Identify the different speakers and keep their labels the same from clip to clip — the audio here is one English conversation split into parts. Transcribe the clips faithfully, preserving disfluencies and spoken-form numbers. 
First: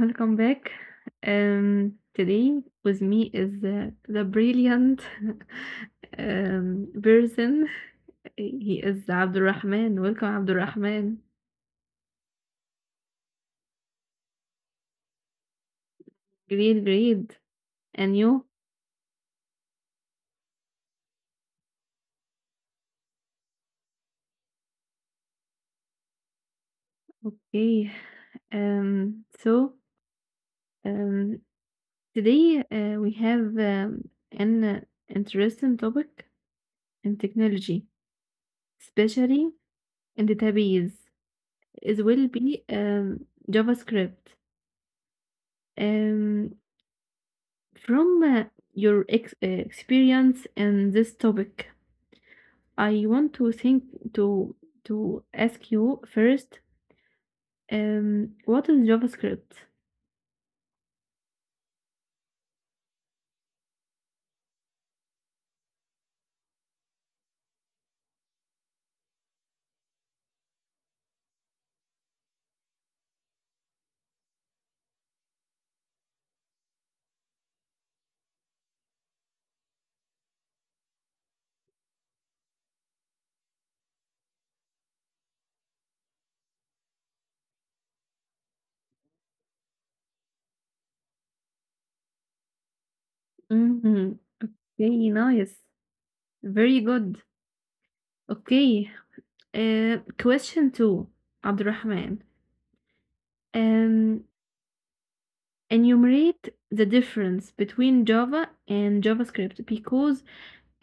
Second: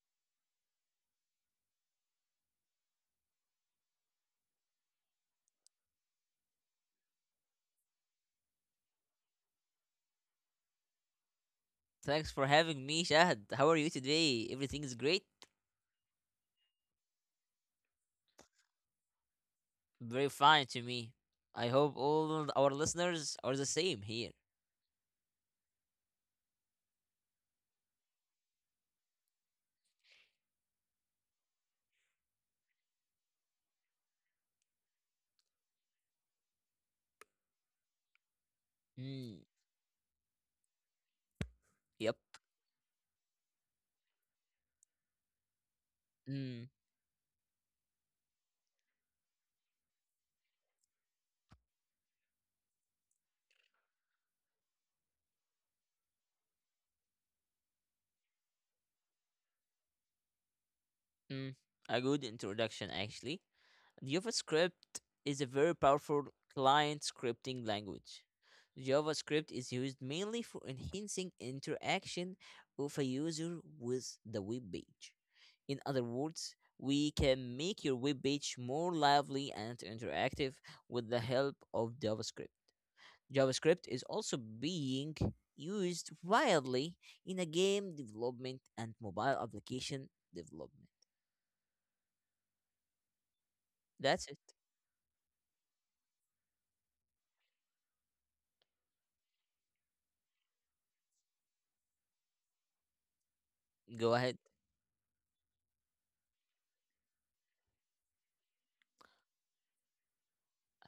Speaker 1: welcome back. Um, today with me is uh, the brilliant um, person. He is Abdurrahman. Welcome, Abdurrahman.
Speaker 2: Thanks for having me, Shahad. How are you today? Everything is great?
Speaker 1: Great, great. And you?
Speaker 2: Very fine to me. I hope all our listeners are the same here.
Speaker 1: Okay. Um, so um, Today uh, we have um, an uh, interesting topic in technology,
Speaker 2: Mm,
Speaker 1: especially in database. It
Speaker 2: yep.
Speaker 1: will be um, JavaScript. Um,
Speaker 2: Mm,
Speaker 1: From uh, your ex uh, experience in this topic, I want to think to to ask you first, um, what is JavaScript?
Speaker 2: mm. A good introduction, actually. JavaScript is a very powerful client scripting language. JavaScript is used mainly for enhancing interaction of a user with the web page. In other words, we can make your web page more lively and interactive with the help of JavaScript. JavaScript is also being used widely in a game development and mobile application development. That's
Speaker 1: Mm-hmm.
Speaker 2: it.
Speaker 1: Very nice, very good. Okay. Uh, question two, Abdurrahman.
Speaker 2: Go ahead.
Speaker 1: Um, Enumerate the difference between Java and JavaScript because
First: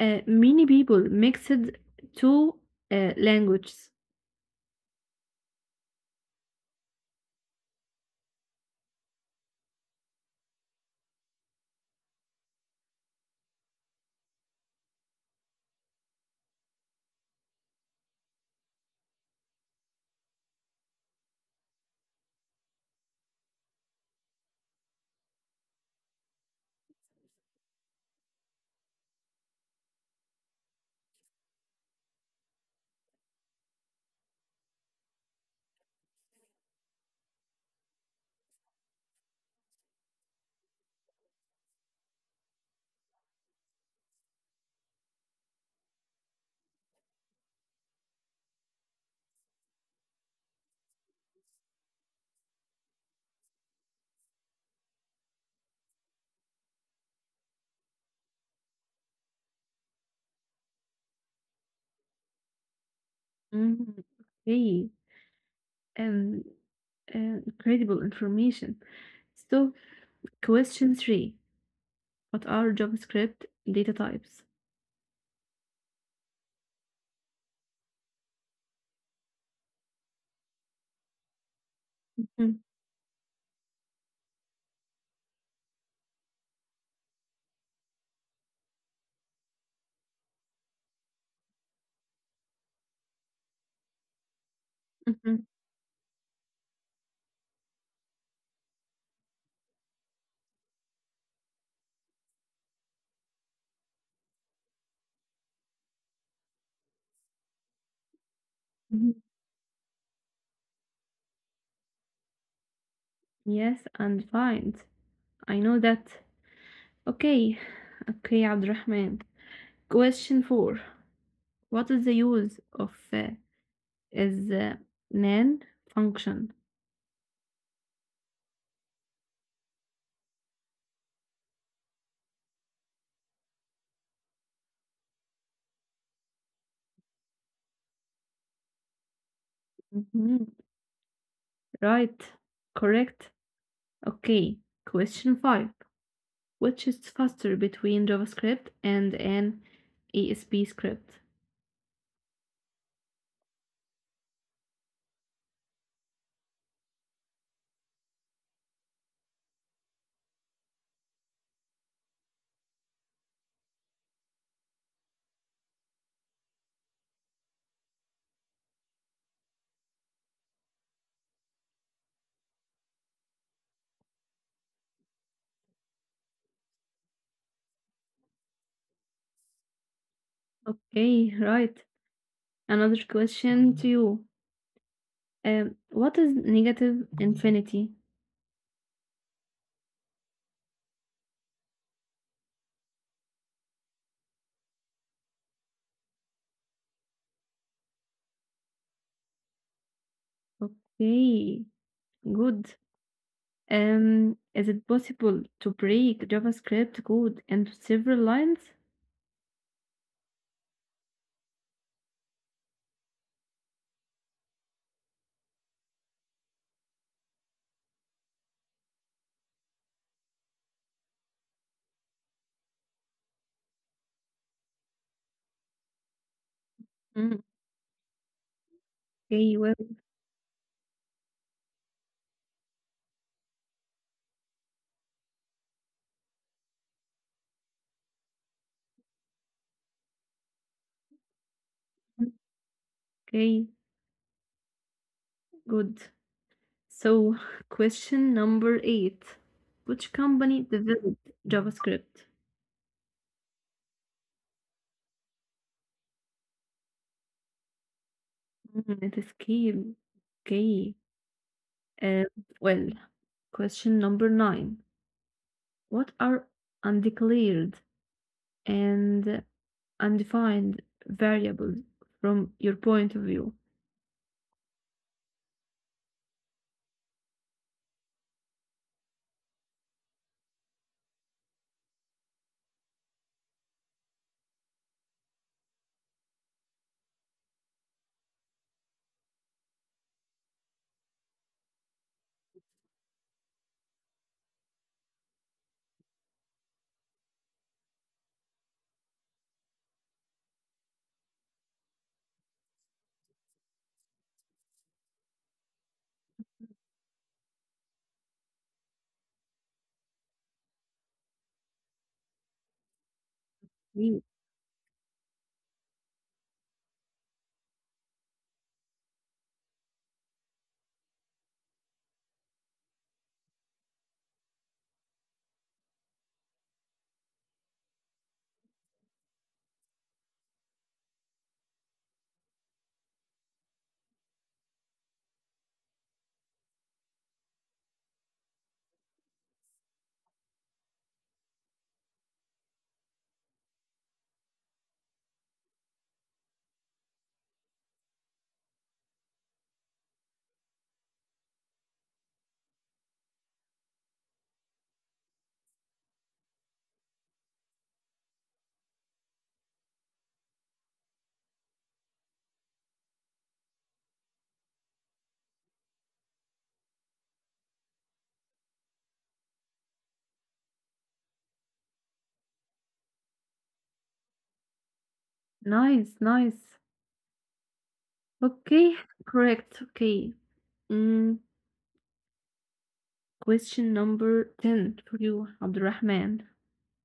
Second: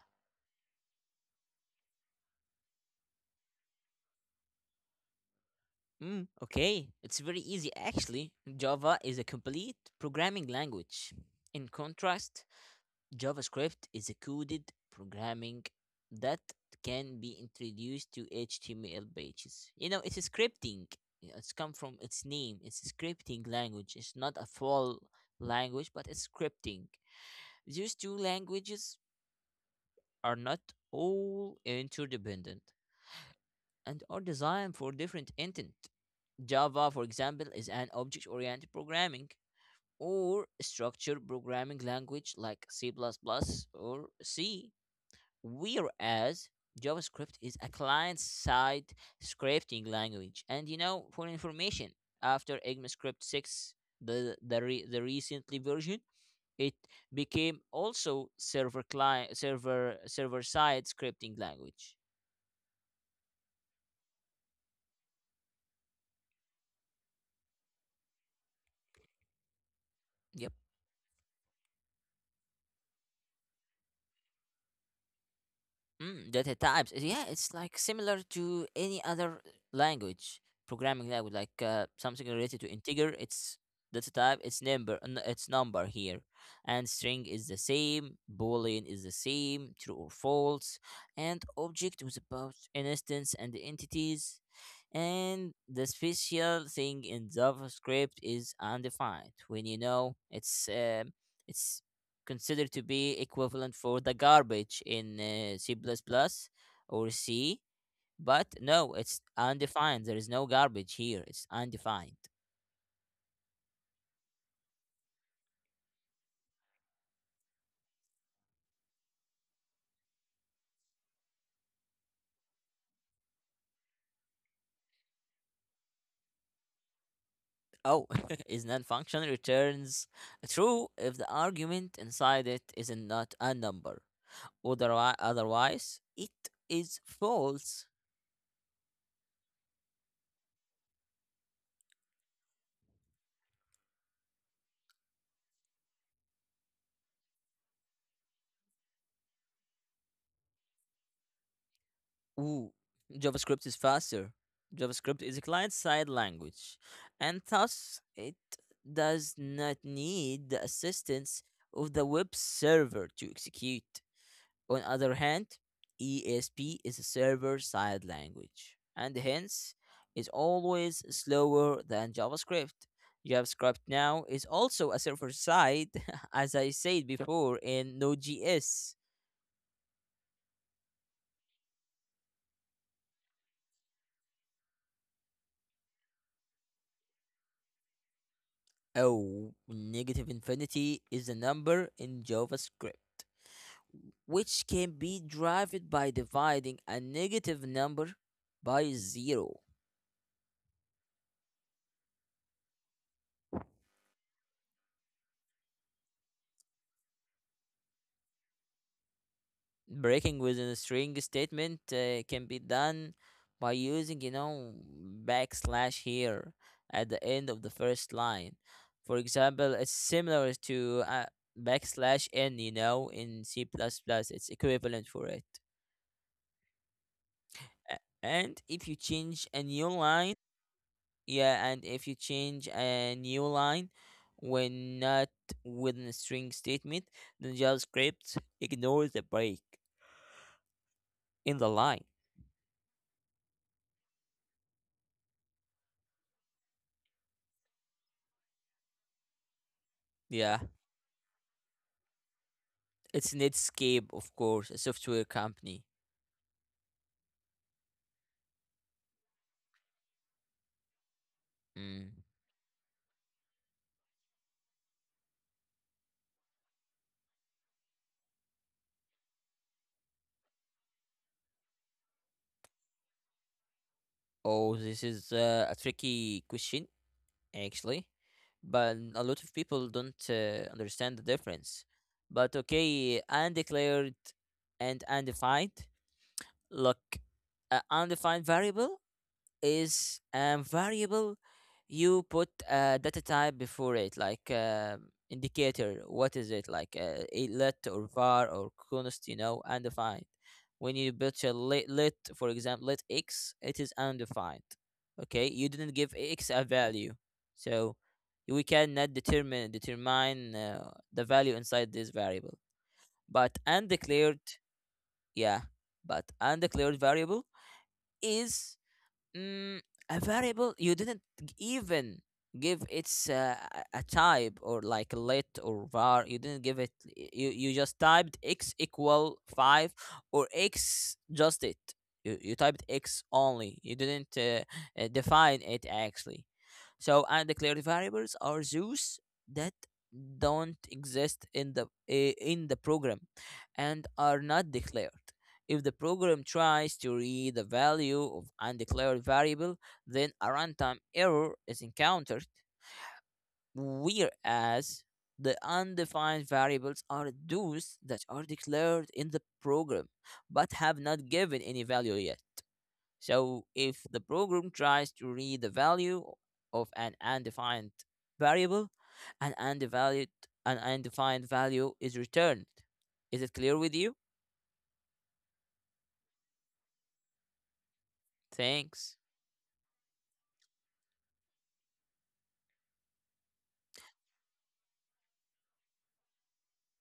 Speaker 1: uh, many people mixed two uh, languages.
Speaker 2: Mm, okay, it's very easy actually. Java is a complete programming language. In contrast, JavaScript is a coded programming that can be introduced to H T M L pages. You know, it's a scripting. Yeah, it's come from its name. It's a scripting language. It's not a full language, but it's scripting. These two languages are not all interdependent and are designed for different intent. Java, for example, is an object oriented programming or structured programming language like C plus plus or C, whereas JavaScript is a client side scripting language. And you know, for information, after ECMAScript six, the, the, re- the recently version, it became also server client server server side scripting language.
Speaker 1: Mhm. Okay. Um, uh, Incredible information. So,
Speaker 2: Yep.
Speaker 1: question three, what are JavaScript data types?
Speaker 2: Mm, data types. eh, Yeah, it's like similar to any other language, programming language, like uh, something related
Speaker 1: Mhm,
Speaker 2: to integer. It's data type. It's number. n- It's number here, and string is the same. Boolean is the same. True or false, and object was about an instance and the entities, and
Speaker 1: mhm,
Speaker 2: the special thing in JavaScript is undefined. When you know it's um it's considered to be equivalent for the garbage in uh, C++ or C, but no, it's
Speaker 1: mhm.
Speaker 2: undefined. There is no garbage here. It's undefined.
Speaker 1: Yes, and find. I know that. Okay, okay, Abdurrahman. Question four, what is the use of uh, is uh, nan function?
Speaker 2: Oh, is non-function returns true if the argument inside it is not a number. Otherwise, otherwise, it is false.
Speaker 1: Mhm. Right, correct. Okay, question five, which is faster between JavaScript and an E S P script?
Speaker 2: Ooh, JavaScript is faster. JavaScript is a client side language, and thus it does not need the assistance of the web server to execute. On other hand, E S P is a server side language, and hence is always slower than JavaScript. JavaScript now is also a server side, as I said Yep. before, in Node.js.
Speaker 1: Okay, right. Another question to you. Um, what is negative infinity?
Speaker 2: Oh, negative infinity is a number in JavaScript, which can be derived by dividing a negative number by zero.
Speaker 1: Okay, good. Um, is it possible to break JavaScript code into several lines?
Speaker 2: Breaking within a string statement uh, can be done by using, you know, backslash here at the end of the first line. For example, it's similar to uh, backslash n, you know, in C++, plus plus. It's equivalent for it.
Speaker 1: Mm,
Speaker 2: A- And if you change a
Speaker 1: okay,
Speaker 2: new
Speaker 1: well,
Speaker 2: line, yeah, and if you change a new line when not within a string statement, then JavaScript ignores the break in the line.
Speaker 1: okay, good. So, question number eight. Which
Speaker 2: Yeah,
Speaker 1: company developed JavaScript?
Speaker 2: it's Netscape, of course, a software company.
Speaker 1: Mm, it is key. Okay.
Speaker 2: Mm.
Speaker 1: Um, well, Question number nine. What are undeclared and undefined variables from your point of view.
Speaker 2: Oh, this is uh, a tricky question, actually, but a lot of people don't uh, understand the difference. But okay, undeclared and undefined. Look, an undefined variable is a variable you put a data type before it, like uh, indicator. What is it like? Uh, a let or var or const, you know, undefined. When you put a let, let, for example, let x, it is undefined. Okay, you didn't give x a value, so we cannot determine determine uh, the value inside this variable. But
Speaker 1: Great.
Speaker 2: undeclared, yeah, but undeclared variable is Mm, a variable you didn't g- even give its uh, a a type or like let or var. You didn't give it. y- You you just typed x equal five or x just it. You you typed x only. You didn't uh, uh, define it actually. So undeclared variables are those that don't exist in the uh, in the program and are not declared. If the program tries to read the value of undeclared variable, then a runtime error is encountered, whereas the undefined variables are those that are declared in the program but have not given any value yet. So if the program tries to read the value of an undefined variable, an undevalued an undefined value is returned. Is it clear with you?
Speaker 1: Nice, nice. Okay,
Speaker 2: Thanks.
Speaker 1: correct. Okay. Mm, Question number ten for you, Abdurrahman.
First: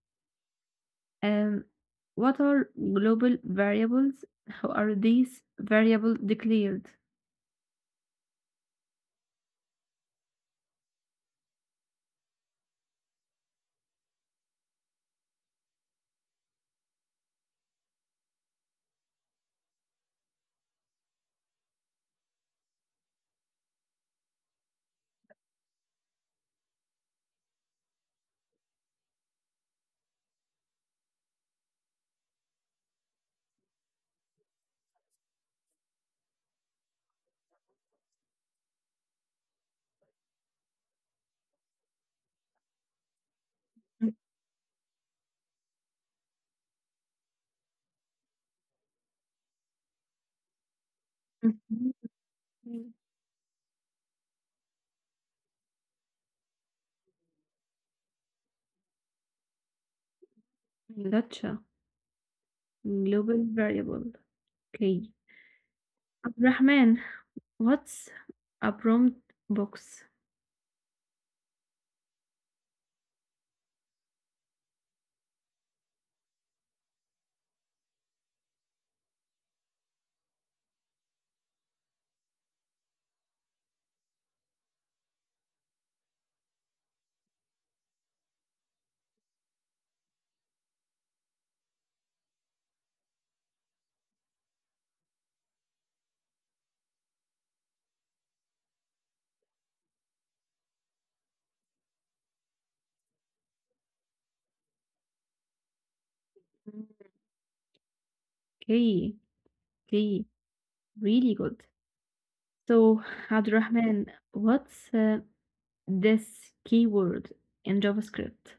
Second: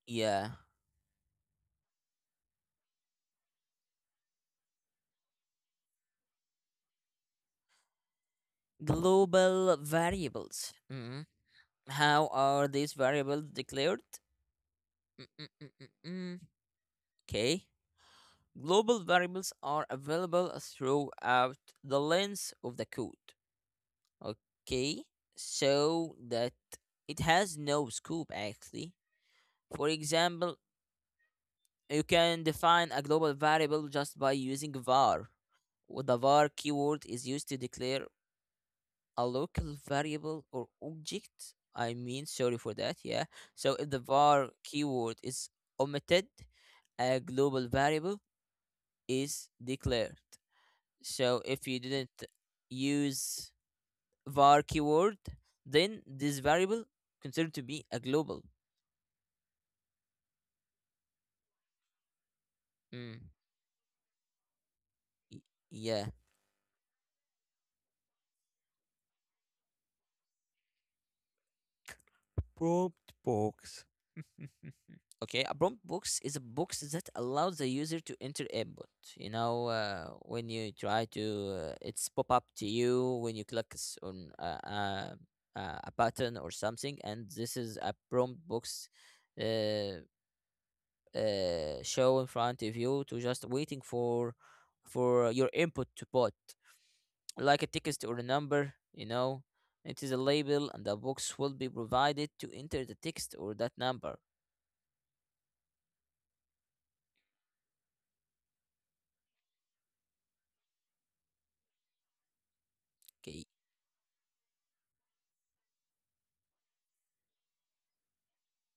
Speaker 2: Yeah.
Speaker 1: Um, what are global variables? How are these variables declared?
Speaker 2: Global variables. Mm. How are these variables declared? Mm-mm-mm-mm-mm. Okay. Global variables are available throughout the length of the code. Okay. So that it has no scope actually. For example, you can define a global variable just by using var. Wh- The var keyword is used to declare a local variable or object. I mean, sorry for that. Yeah. So if the var keyword is omitted, a global variable is declared. So if you didn't use var keyword, then this variable considered to be a global.
Speaker 1: Mhm. Gotcha.
Speaker 2: Mm.
Speaker 1: Global variable. Okay.
Speaker 2: y- Yeah.
Speaker 1: Abdurrahman, what's a prompt box?
Speaker 2: Prompt box. Okay, a prompt box is a box that allows the user to enter input. You know, uh, when you try to, uh, it's pop up to you when you click s- on a, a, a a button or something, and this is a prompt box uh, uh, show in front of you to just waiting for for your input to put, like a text or a number. You know, it is a label, and the box will be provided to enter the text or that number.
Speaker 1: Okay, okay. Really good. So,
Speaker 2: Okay.
Speaker 1: Abdurrahman, what's uh, this keyword in JavaScript?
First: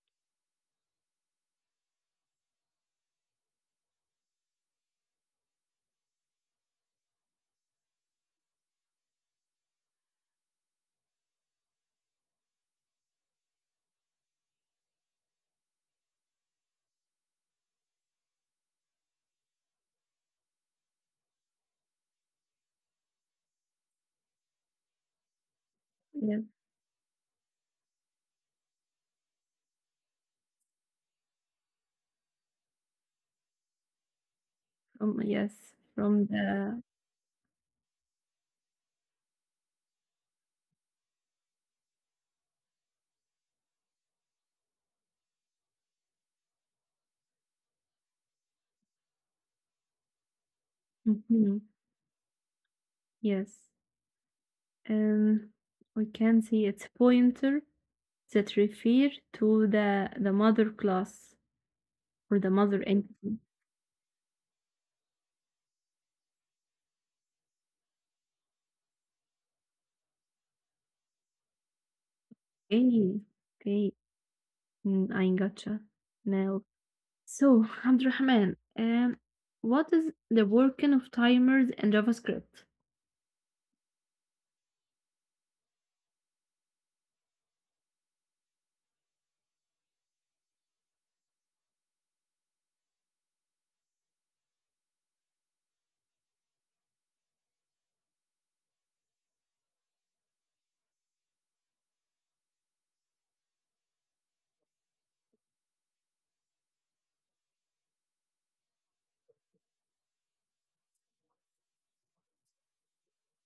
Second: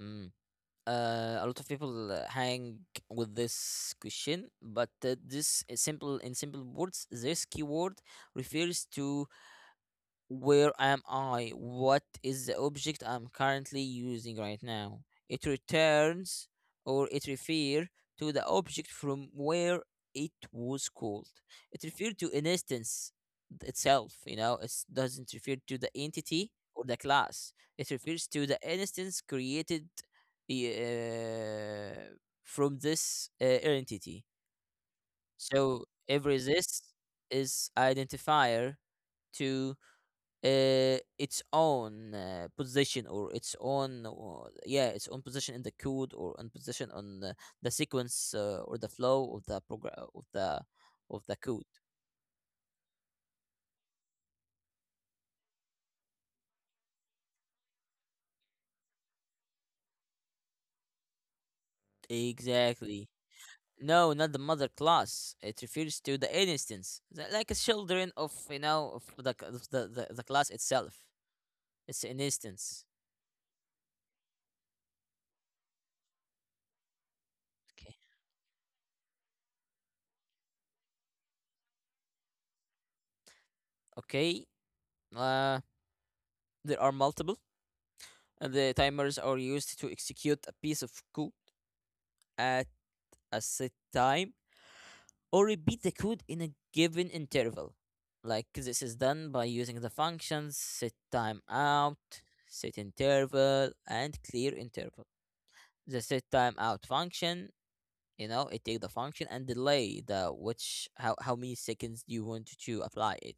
Speaker 2: Hmm. Uh, a lot of people uh, hang with this question but uh, this is simple in simple words this keyword refers to where am I? What is the object I'm currently using right now? It returns or it refers to the object from where it was called. It refers to an instance itself, you know, it doesn't refer to the
Speaker 1: Yeah,
Speaker 2: entity or the class. It refers to the instance created uh, from this uh, entity.
Speaker 1: from, yes,
Speaker 2: So
Speaker 1: from
Speaker 2: every
Speaker 1: the.
Speaker 2: this is identifier to uh, its own uh, position or its own or, yeah its own position in the code or own position on the, the sequence uh, or the flow of the program of the of the code
Speaker 1: Mhm, yes, um, we can see its pointer that refer to the the mother class or the mother
Speaker 2: exactly.
Speaker 1: entity.
Speaker 2: No, not the mother class, it refers to the instance the- like a children of you know of the c- of the, the, the class itself. It's an instance.
Speaker 1: Okay, okay, mm, I gotcha now. So,
Speaker 2: Okay,
Speaker 1: Abdurrahman, um, what is the working of timers in JavaScript?
Speaker 2: okay. Uh, there are multiple and the timers are used to execute a piece of code at a set time or repeat the code in a given interval. Like this is done by using the functions set timeout, set interval, and clear interval. The set timeout function, you know, it take the function and delay the which how, how many seconds you want to apply it.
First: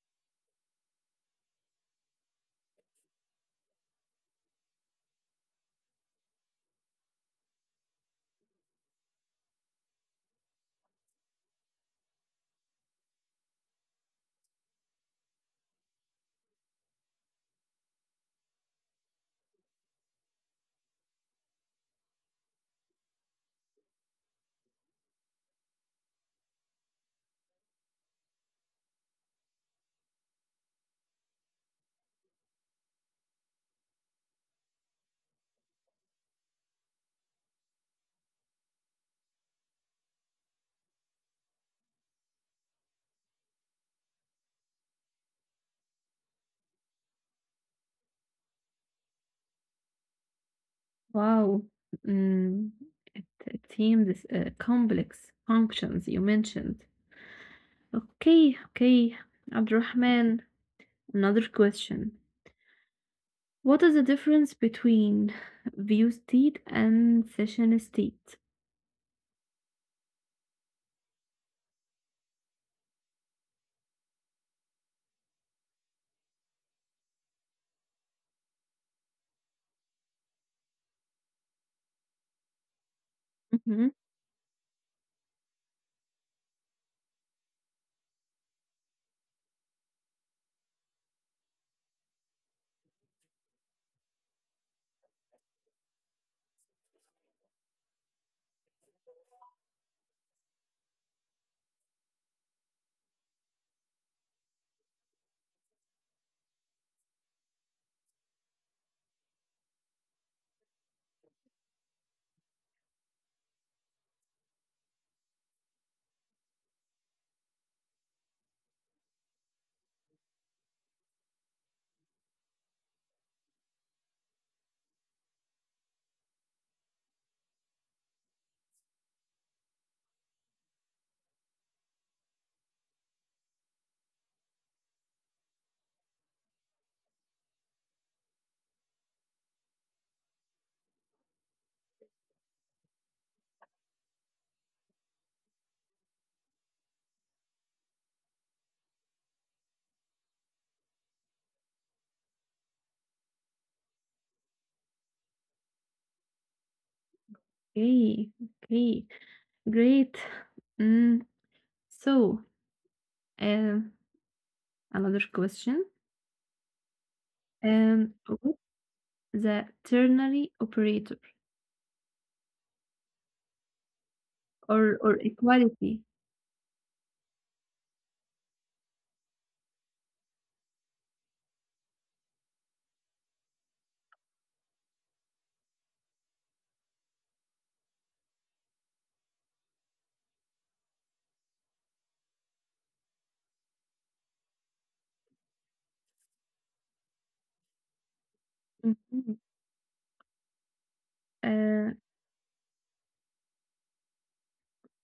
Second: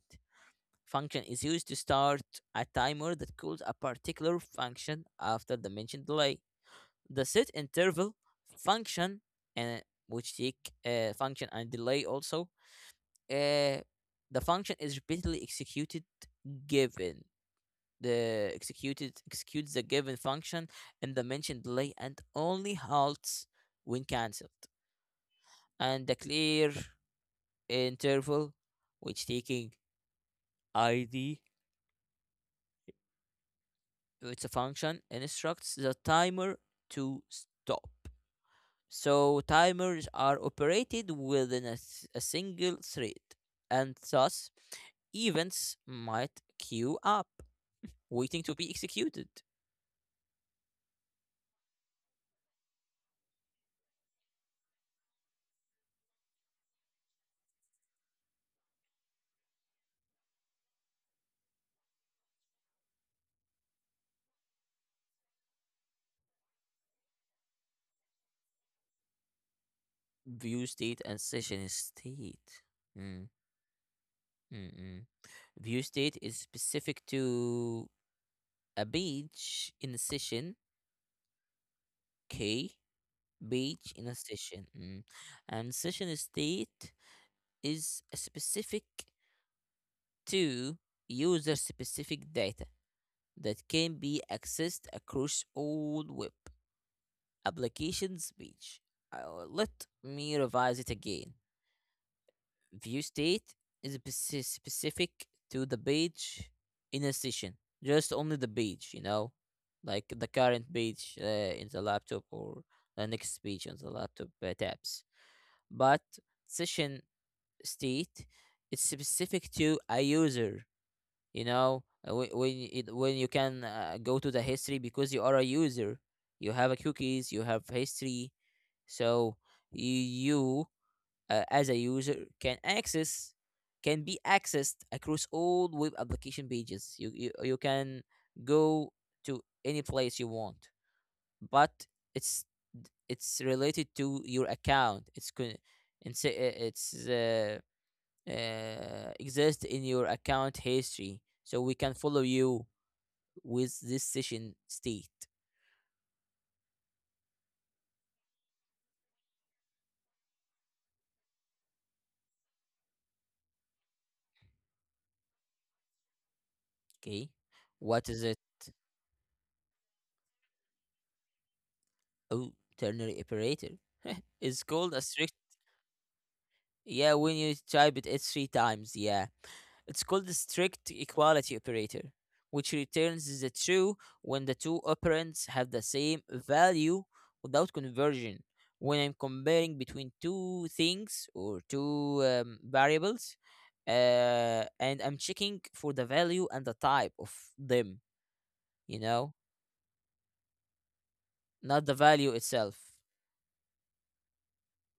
Speaker 2: Function is used to start a timer that calls a particular function after the mentioned delay. The set interval function and which take a uh, function and delay also uh, the function is repeatedly executed given the executed executes the given function in the mentioned delay and only halts when cancelled, and the clear interval which taking id, it's a function instructs the timer to stop. So timers are operated within a a single thread and thus events might queue up waiting to be executed.
Speaker 1: Wow. Mm, it, it seems uh, complex functions you mentioned. Okay, okay. Abdurrahman, another question. What is the difference between view state and session state?
Speaker 2: View state and session state. Mm, mm, mm. View state is specific to a page in a session. Okay, page
Speaker 1: Hmm.
Speaker 2: in a session. Mm. And session state is specific to user specific data that can be accessed across all web applications page. Uh, let me revise it again. View state is speci- specific to the page in a session, just only the page, you know, like the current page uh, in the laptop or the next page on the laptop uh, tabs. But session state is specific to a user, you know, uh, whe- when it, when you can uh, go to the history because you are a user, you have a cookies, you have history, so you uh, as a user can access, can be accessed across all web application pages. You, you you can go to any place you want, but it's it's related to your account. It's con- it's uh, it's uh, uh, exist in your account history, so we can follow you with this session state.
Speaker 1: Okay, okay. Great. Mm, so, um, Another question.
Speaker 2: Okay, what
Speaker 1: Um,
Speaker 2: is it?
Speaker 1: what's the ternary operator
Speaker 2: Oh, ternary operator. It's called
Speaker 1: or,
Speaker 2: a
Speaker 1: or
Speaker 2: strict,
Speaker 1: equality?
Speaker 2: yeah, when you type it, it's three times. Yeah. It's called the strict equality operator, which returns the true when the two operands have the same value without conversion. When I'm comparing between two things or two um, variables, uh, and I'm checking for the value and the type of them, you know,
Speaker 1: Mhm.
Speaker 2: not the value itself.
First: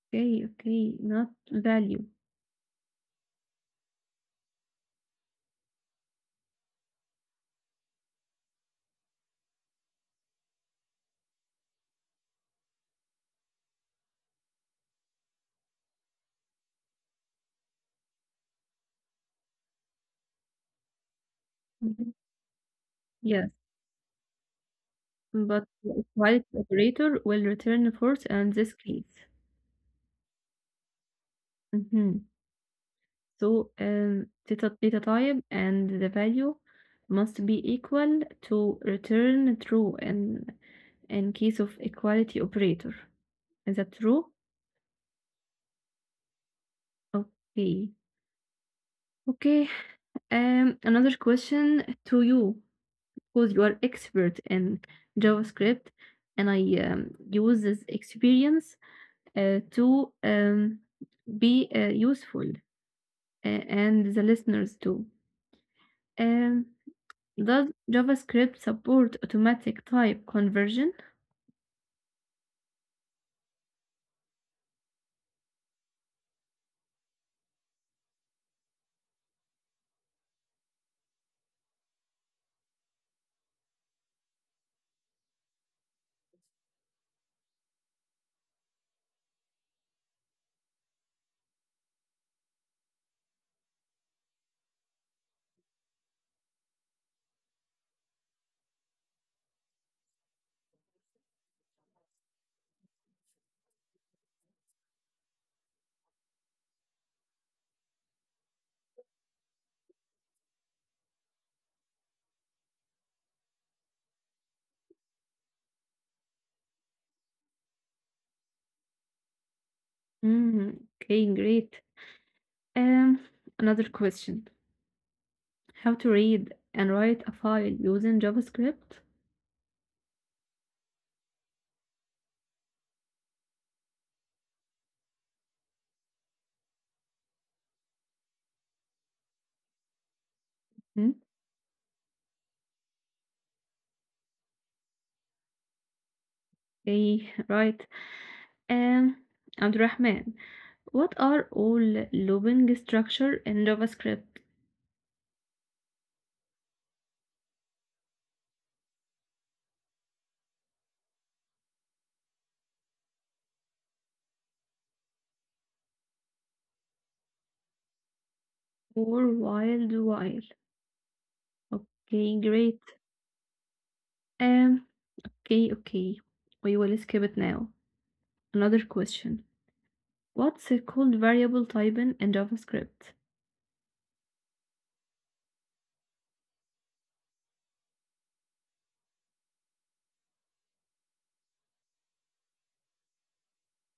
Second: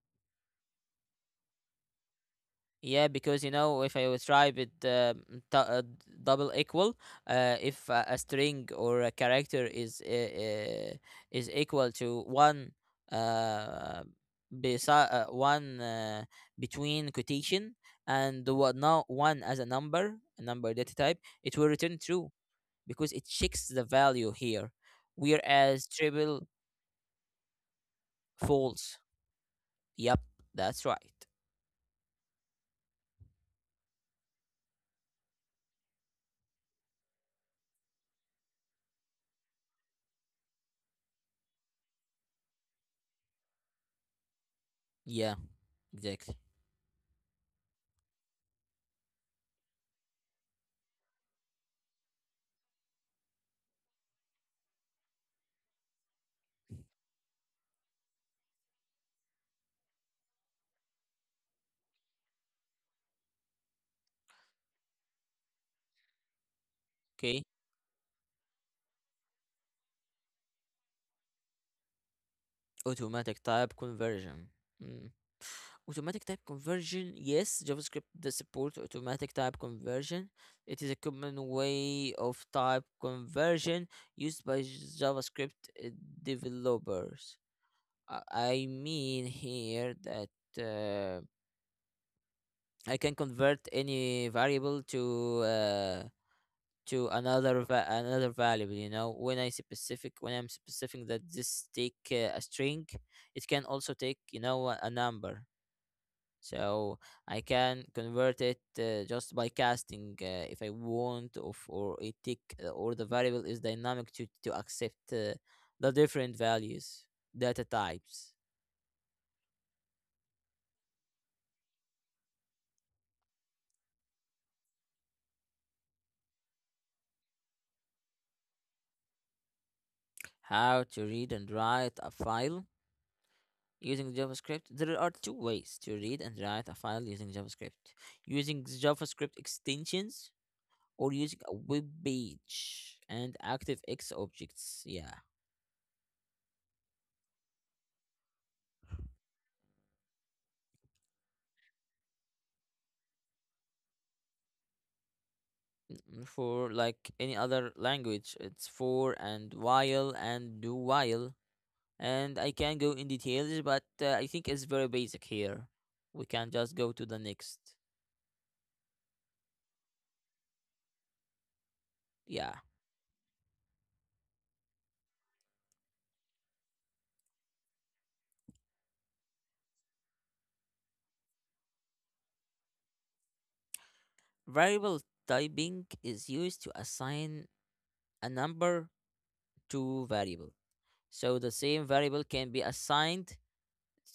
Speaker 1: Okay, okay, not value.
Speaker 2: Yeah, because you know, if I was try with uh, t- uh, d- double equal, uh, if uh, a string or a character is uh, uh, is equal to one uh, beside uh, one uh, between quotation and what now one as a number, a number data type, it will return
Speaker 1: Mhm.
Speaker 2: true because it
Speaker 1: Yes,
Speaker 2: checks the value here,
Speaker 1: but
Speaker 2: whereas
Speaker 1: a quiet
Speaker 2: triple
Speaker 1: operator will return force and this
Speaker 2: false.
Speaker 1: case.
Speaker 2: Yep, that's right.
Speaker 1: Hmm. So, um, theta, theta type and the value must be equal to return true in in case of equality operator. Is that true?
Speaker 2: Yeah, exactly.
Speaker 1: Okay. Okay. Um, another question to you, because you are expert in JavaScript, and I um, use this experience uh, to um, be uh, useful uh, and the listeners too. Um,
Speaker 2: Okay.
Speaker 1: does JavaScript support automatic type conversion?
Speaker 2: Automatic type conversion. Mm. Automatic type conversion, yes, JavaScript does support automatic type conversion. It is a common way of type conversion used by JavaScript uh, developers. I I mean here that uh, I can convert any variable to uh, to another va- another variable. You know, when I specific when I'm specifying that this take uh, a string, it can also take you know a a number, so I can convert it uh, just by casting uh, if I want of or a tick uh, or the variable is dynamic to to accept uh, the different values, data types.
Speaker 1: Mm, okay, great. Um, Another question. How to read and write a file using JavaScript?
Speaker 2: How to read and write a file using JavaScript? There are two ways to read and write a file using JavaScript: using JavaScript extensions
Speaker 1: Mm,
Speaker 2: or using a web page and ActiveX objects. Yeah.
Speaker 1: okay, right. Um, Abdurrahman, what are all looping structure in JavaScript
Speaker 2: Mm, for like any other language, it's for and while and do while. And I can go in details, but uh, I think it's very basic here. We can just go to the next.
Speaker 1: or wild while?
Speaker 2: Yeah.
Speaker 1: Okay, great. Um, Okay, okay. We will skip it now. Another question. What's it called variable typing in JavaScript?
Speaker 2: Variable typing is used to assign a number to variable. So the same variable can be assigned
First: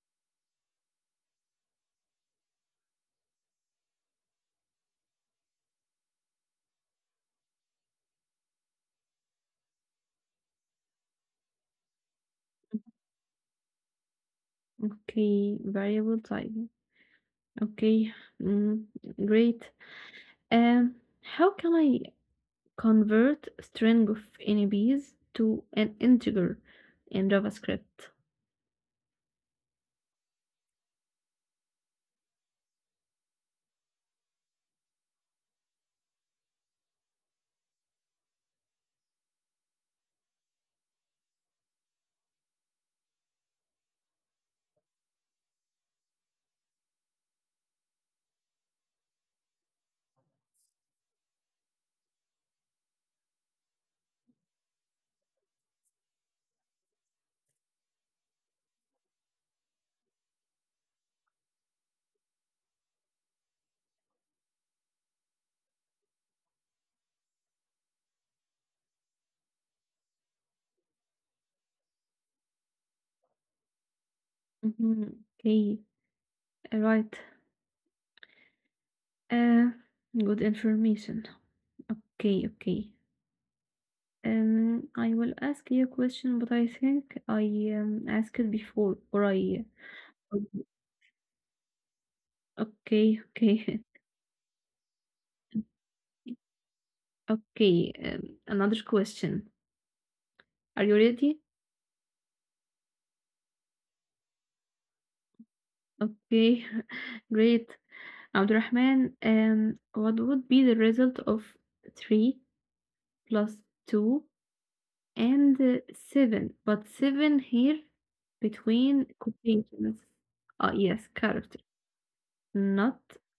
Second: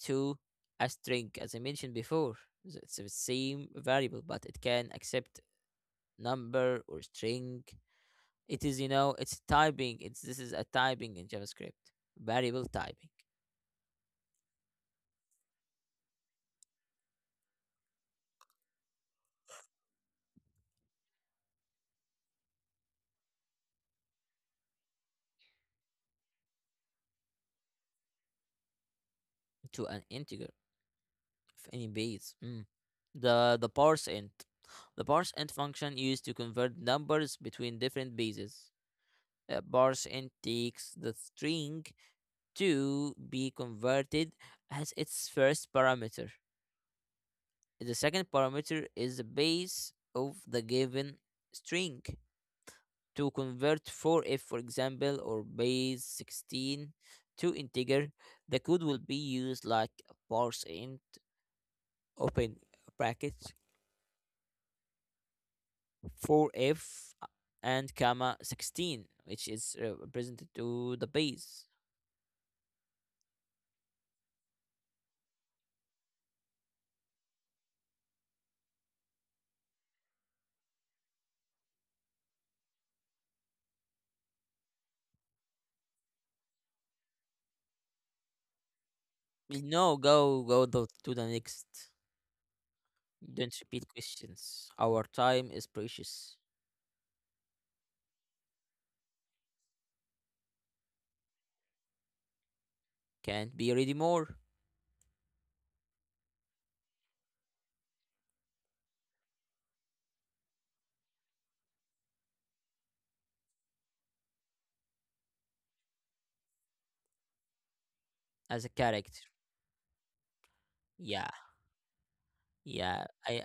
Speaker 2: to a string, as I mentioned before. It's the same variable, but it can accept number or string. It is, you know, it's typing. It's This is a typing in JavaScript, variable typing.
Speaker 1: Okay, variable typing. Okay, mm, great. Um, how can I convert string of N Bs to an integer in JavaScript?
Speaker 2: To an integer of any base. Mm. The the parse int, the parse int function used to convert numbers between different bases. Uh, parse int takes the string to be converted as its first parameter. The second parameter is the base of the given string. To convert four f, for example, or base sixteen to integer, the code will be used like parseInt open brackets four f uh, and comma sixteen, which is uh, presented to the base.
Speaker 1: Mhm. Okay, all right. Uh, Good information. Okay, okay. Um, I will ask you a question, but I think I um, asked it before, or I.
Speaker 2: No, go go tho- to the next.
Speaker 1: Okay,
Speaker 2: Don't
Speaker 1: okay,
Speaker 2: repeat questions. Our time is precious.
Speaker 1: okay. Um, another question. Are you ready?
Speaker 2: Can't be ready more.
Speaker 1: Okay, great. Abdurrahman, um, what would be the result of three plus two and uh, seven? But seven here
Speaker 2: As a
Speaker 1: between
Speaker 2: character.
Speaker 1: quotations. Ah, yes,
Speaker 2: Yeah,
Speaker 1: character,
Speaker 2: yeah.
Speaker 1: not
Speaker 2: I,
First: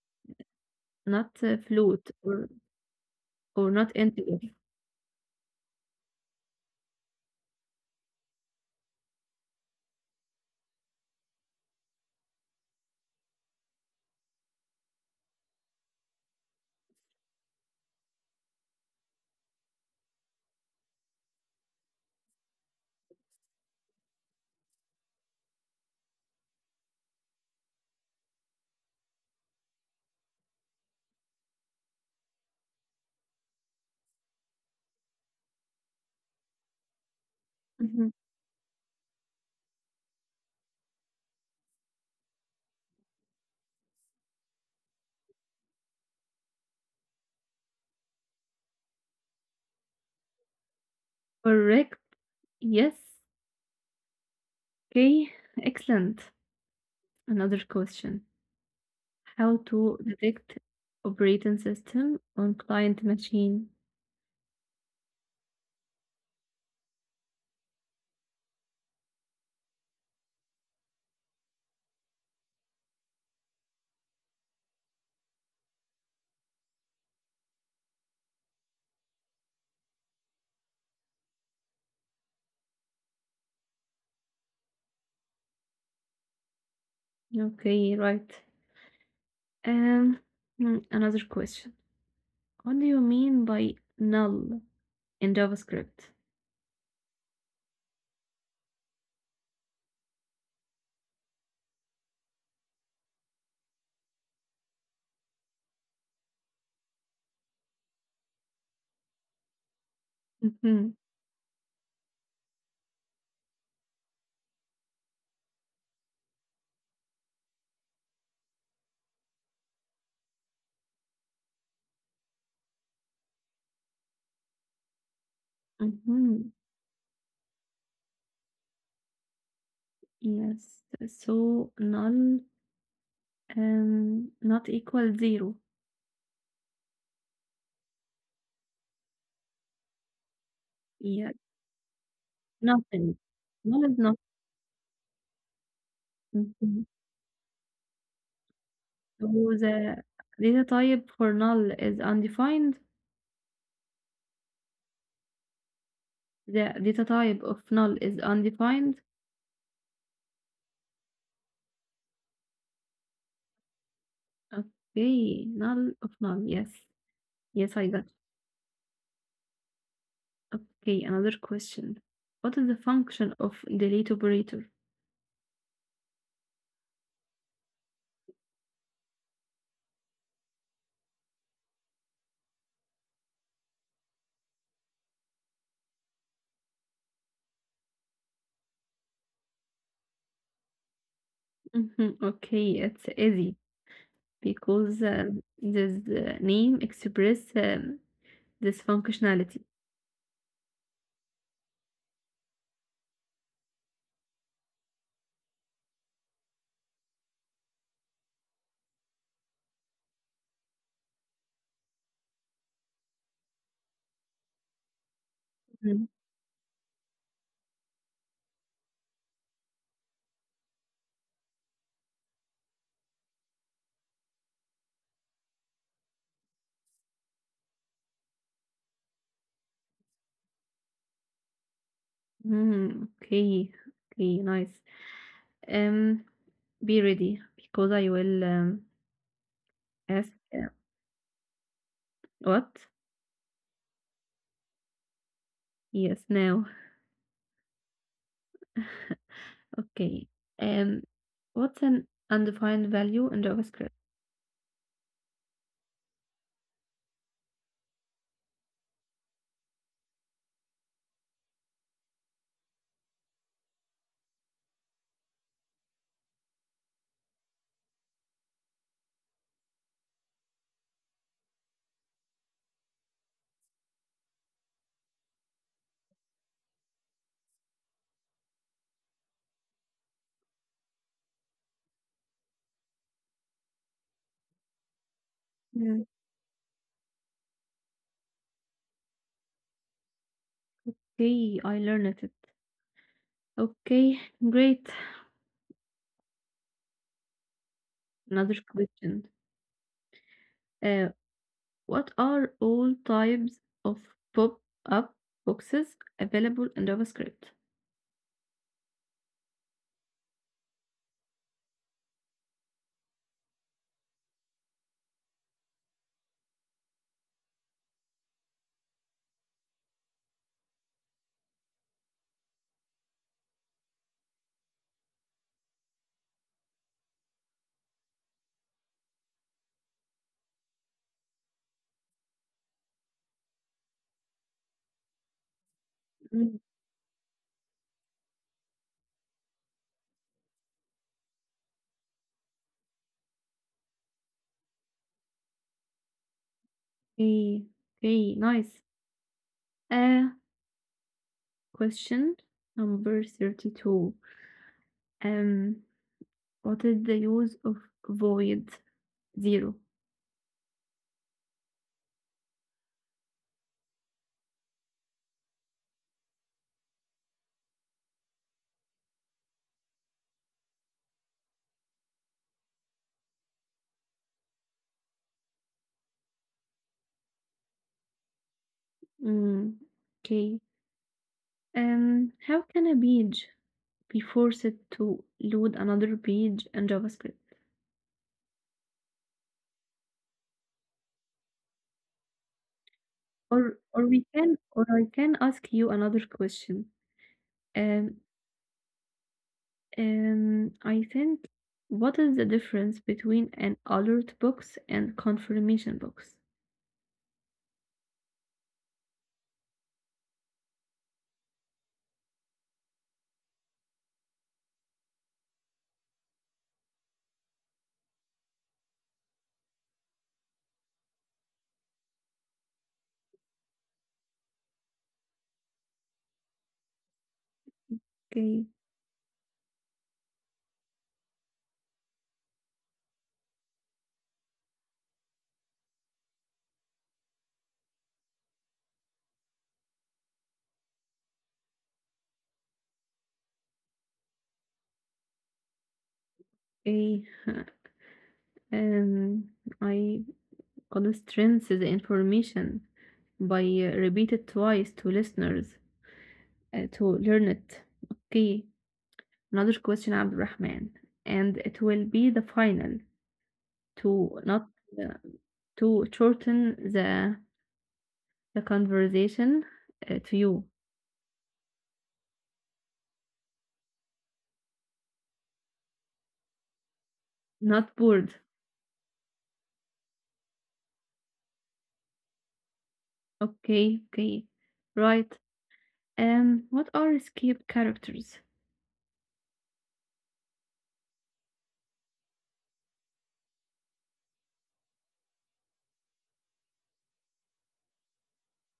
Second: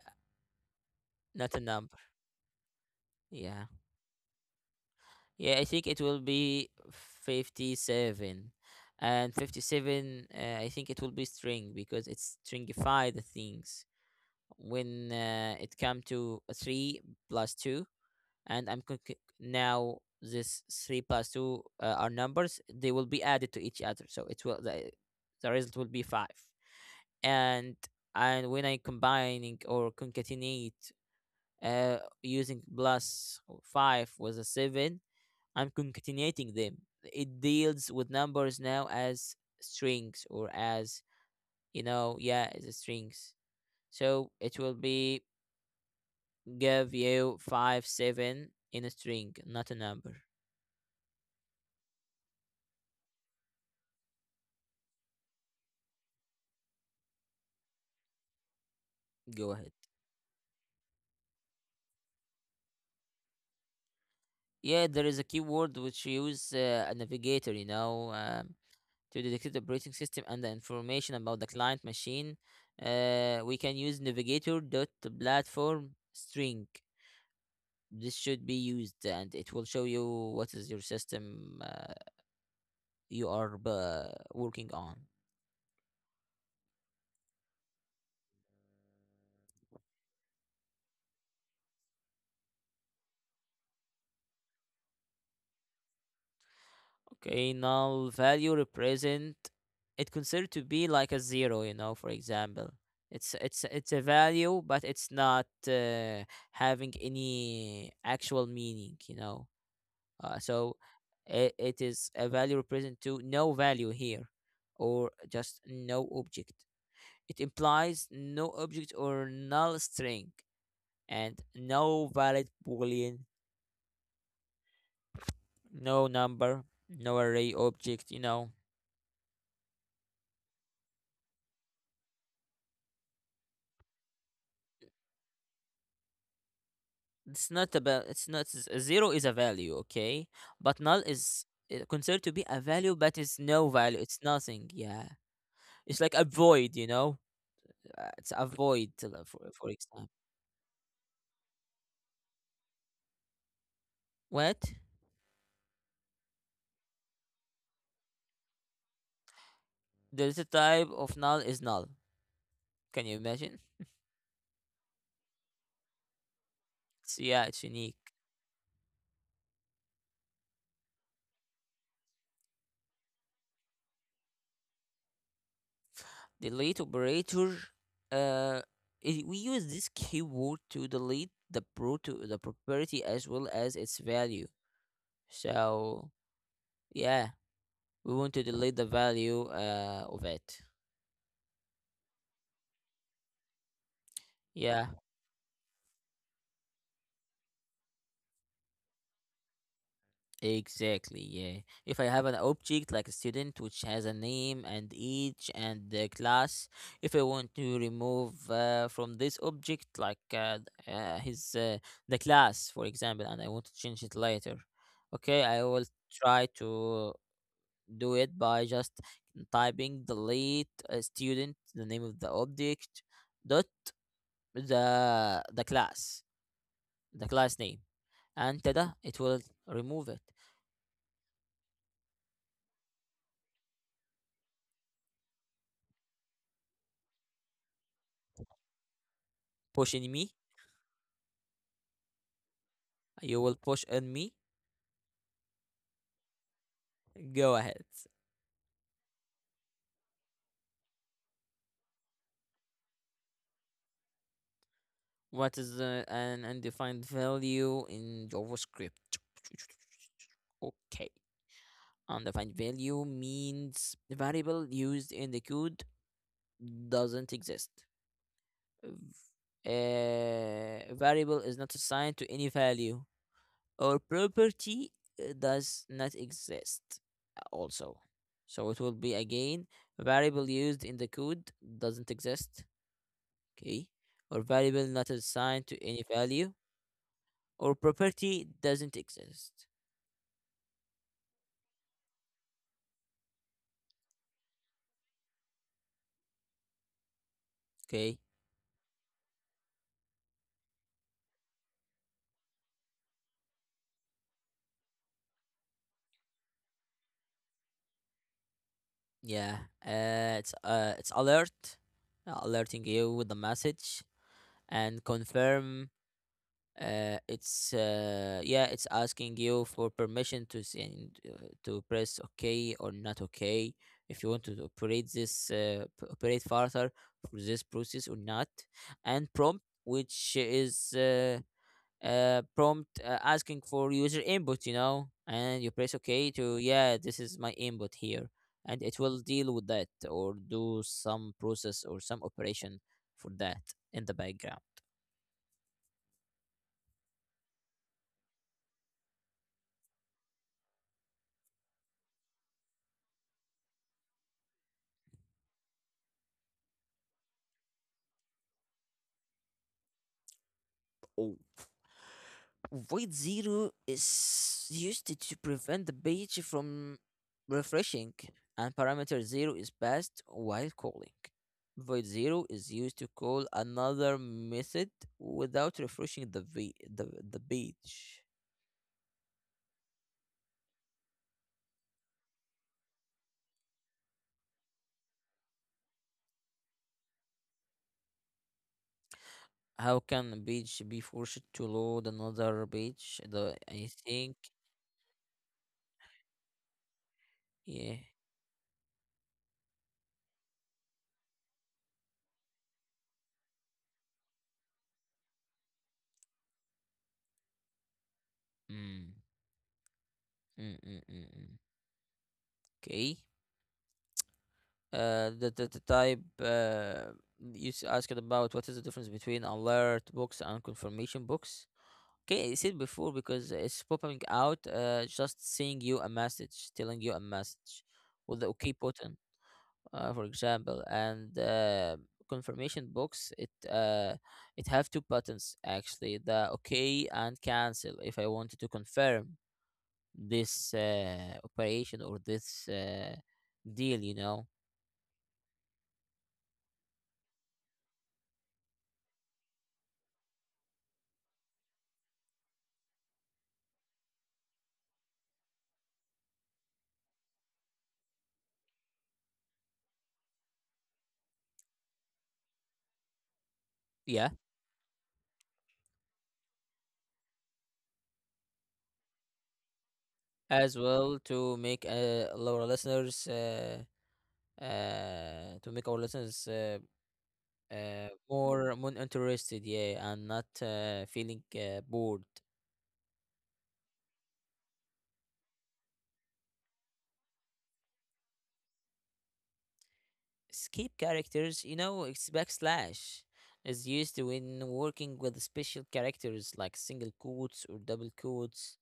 Speaker 1: not
Speaker 2: not
Speaker 1: uh,
Speaker 2: a number.
Speaker 1: float or
Speaker 2: Yeah.
Speaker 1: or not integer.
Speaker 2: Yeah, I think it will be fifty-seven. And fifty-seven, uh, I think it will be string because it's stringify the things when uh, it come to a three plus two. And I'm con- c- now this three plus two uh, are numbers, they will be added to each other. So it will the, the result will be five. and and when I combining or concatenate uh using plus five was a seven, I'm concatenating them. It deals with numbers now as strings or as, you know, yeah, as a strings. So it will be give you five, seven in a string, not a number.
Speaker 1: Correct. Yes. Okay. Excellent. Another question. How
Speaker 2: Go ahead.
Speaker 1: to detect operating system on client machine?
Speaker 2: Yeah, there is a keyword which use uh, a navigator, you know, um, to detect the operating system and the information about the client machine. Uh, we can use navigator dot platform string. This should be used and it will show you what is your system uh, you are uh, working on.
Speaker 1: Okay, right. Um, hmm, Another question. What do you mean by null in JavaScript?
Speaker 2: Okay, null value represent, it considered to be like a zero, you know for example. It's it's it's a value, but it's not uh, having any actual meaning, you know uh,
Speaker 1: Mm-hmm.
Speaker 2: so it, it is a value represent to no value here, or just no object. It implies no object or null string and no valid boolean, no
Speaker 1: Mm-hmm.
Speaker 2: number, no array object, you know
Speaker 1: Yes. So null um not equal zero.
Speaker 2: it's not about, it's not z- zero is a value, okay, but null
Speaker 1: Yeah.
Speaker 2: is uh, considered to be a
Speaker 1: Nothing.
Speaker 2: value, but it's
Speaker 1: Null
Speaker 2: no
Speaker 1: is not.
Speaker 2: value, it's nothing. Yeah, it's like a
Speaker 1: Mm-hmm.
Speaker 2: void, you know Uh, it's a void
Speaker 1: So
Speaker 2: uh, for, for
Speaker 1: the
Speaker 2: example.
Speaker 1: data type for null is undefined.
Speaker 2: What?
Speaker 1: The data type of null is undefined.
Speaker 2: The data type of null is null. Can you imagine?
Speaker 1: Okay, null of null. Yes,
Speaker 2: It's, yeah, it's
Speaker 1: yes, I got. It.
Speaker 2: unique.
Speaker 1: Okay, another question. What is the function of delete operator?
Speaker 2: Delete operator, uh it, we use this keyword to delete the pro to the property as well as its value. So, yeah, we want to delete the value uh of it.
Speaker 1: Mhm. Okay, it's easy because
Speaker 2: Yeah.
Speaker 1: uh, this uh, name express um, this functionality.
Speaker 2: Exactly, yeah. If I have an object like a student which has a name and age and the class, if I want to remove uh, from this object like uh, th- uh, his uh, the class, for example, and I want to change it later, okay, I
Speaker 1: Mhm.
Speaker 2: will try to do it by just typing delete uh, student, the name of the object, dot the the class, the class name, and tada, it will remove it.
Speaker 1: Mhm. Okay. Okay, nice. Um, be ready because I will um, ask
Speaker 2: Pushing me.
Speaker 1: uh, what?
Speaker 2: You will push on me?
Speaker 1: Yes, now.
Speaker 2: Go ahead.
Speaker 1: Okay. Um, what's an undefined value in JavaScript?
Speaker 2: What is the, an undefined value in JavaScript? Okay. Undefined value means the variable used in the code doesn't exist. A variable is not assigned to any value, or property uh, does not exist uh, also. So it will be again, variable used in the code doesn't exist, okay, or variable not assigned to
Speaker 1: Mm.
Speaker 2: any value, or property doesn't exist.
Speaker 1: Okay, I learned it. Okay, great.
Speaker 2: Okay,
Speaker 1: Another question. Uh, what are all types of pop-up boxes available in JavaScript?
Speaker 2: yeah, uh, it's uh, it's alert, uh, alerting you with the message, and confirm. Uh, it's uh, yeah, it's asking you for permission to send uh, to press okay or not okay, if you want to operate this uh, p- operate further for this process or not, and prompt, which is uh, uh, prompt uh, asking for user input, you know, and you press OK
Speaker 1: Mm.
Speaker 2: to, yeah, this is my input here. And it will deal with that or do some process or some operation for that in the background.
Speaker 1: Okay, okay, nice. Uh, Question number thirty-two. Um, what is the use of void zero?
Speaker 2: Oh, void zero is used to prevent the page from refreshing, and parameter zero is passed while calling. Void zero is used to call another method without refreshing the v- the, the page.
Speaker 1: Mm, okay. Um, how can a page be forced to load another page in JavaScript?
Speaker 2: How can a page be forced to load another page? The,
Speaker 1: Or,
Speaker 2: I
Speaker 1: or we
Speaker 2: think,
Speaker 1: can, or I can ask you another question.
Speaker 2: yeah.
Speaker 1: Um, Um, I think what is the difference between an alert box and confirmation box?
Speaker 2: Mm. Mm, mm, mm, mm. Okay. Uh, the, the, the type uh, you s- asked about, what is the difference between alert box and confirmation box? Okay, I said before, because it's popping out, uh, just saying you a message, telling you a message with the
Speaker 1: Okay,
Speaker 2: okay button, uh, for example, and uh, confirmation box, it uh, it have two buttons actually, the okay and cancel, if I wanted to confirm this uh, operation or this uh, deal, you know
Speaker 1: okay. Um, I gonna strength the information by uh, repeat it twice to listeners uh, to learn it. Okay, another question, Abdurrahman, and it will be the final to
Speaker 2: yeah,
Speaker 1: not uh, to shorten the the conversation uh, to you,
Speaker 2: as well, to make uh, our listeners uh, uh, to make our listeners uh,
Speaker 1: not
Speaker 2: uh,
Speaker 1: bored.
Speaker 2: more more interested, yeah, and not uh, feeling uh, bored.
Speaker 1: Okay, okay. Right. Um, what are escape characters?
Speaker 2: Skip characters, you know, it's backslash is used when working with special characters like single quotes or double quotes,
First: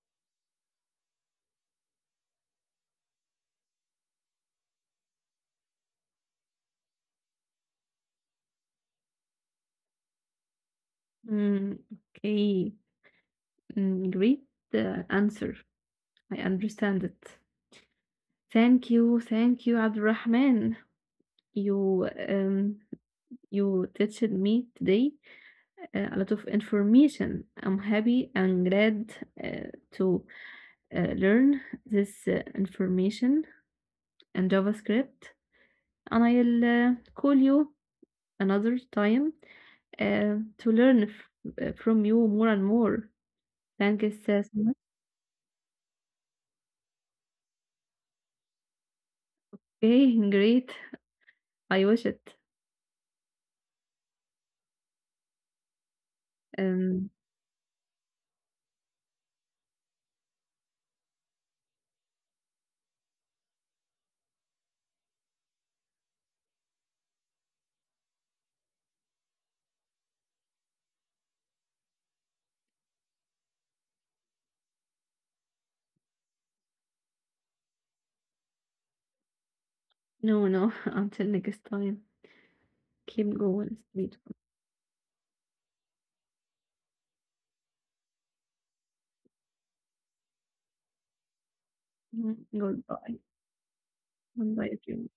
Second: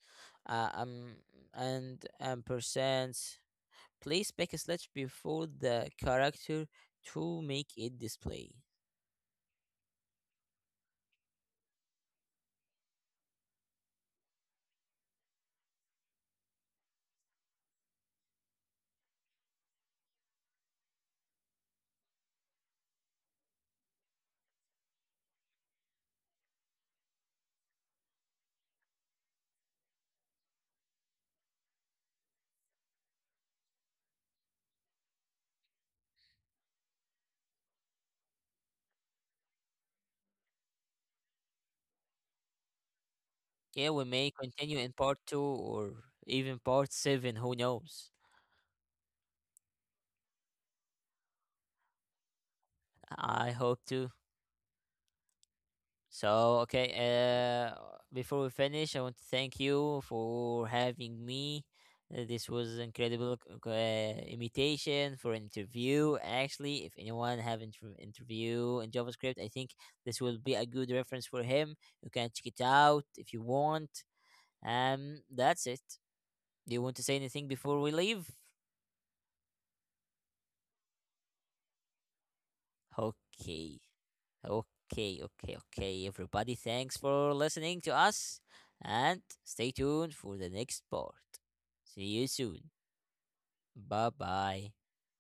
Speaker 2: uh, um, and um, percent. Place backslash before the character to make it display.
Speaker 1: Mm, okay. Mm, great uh, answer. I understand it. Thank you, thank you, Abdurrahman. You um you teached me today uh, a lot of information. I'm happy and glad uh, to uh, learn this uh, information and JavaScript. And I'll uh, call you another time uh, to learn f- uh, from you more and more.
Speaker 2: Yeah,
Speaker 1: Thank
Speaker 2: we
Speaker 1: you
Speaker 2: may
Speaker 1: so so much.
Speaker 2: continue in part two, or even part seven. Who knows?
Speaker 1: Okay, great. I wish it.
Speaker 2: I hope to. So, okay,
Speaker 1: Um,
Speaker 2: uh, before we finish, I want to thank you for having me. Uh, This was incredible c- c- uh, imitation for interview. Actually, if anyone have inter- interview in JavaScript, I think this will be a good reference for him. You can check it out if you want. Um, that's it. Do you want to say anything before we leave?
Speaker 1: no, no. Until next time, keep going.
Speaker 2: Okay.
Speaker 1: Sweet.
Speaker 2: Okay, okay, okay, everybody. Thanks for listening to us and stay tuned for the next part. See you
Speaker 1: Mm-hmm.
Speaker 2: soon.
Speaker 1: Goodbye.
Speaker 2: Bye bye.
Speaker 1: Goodbye, everyone.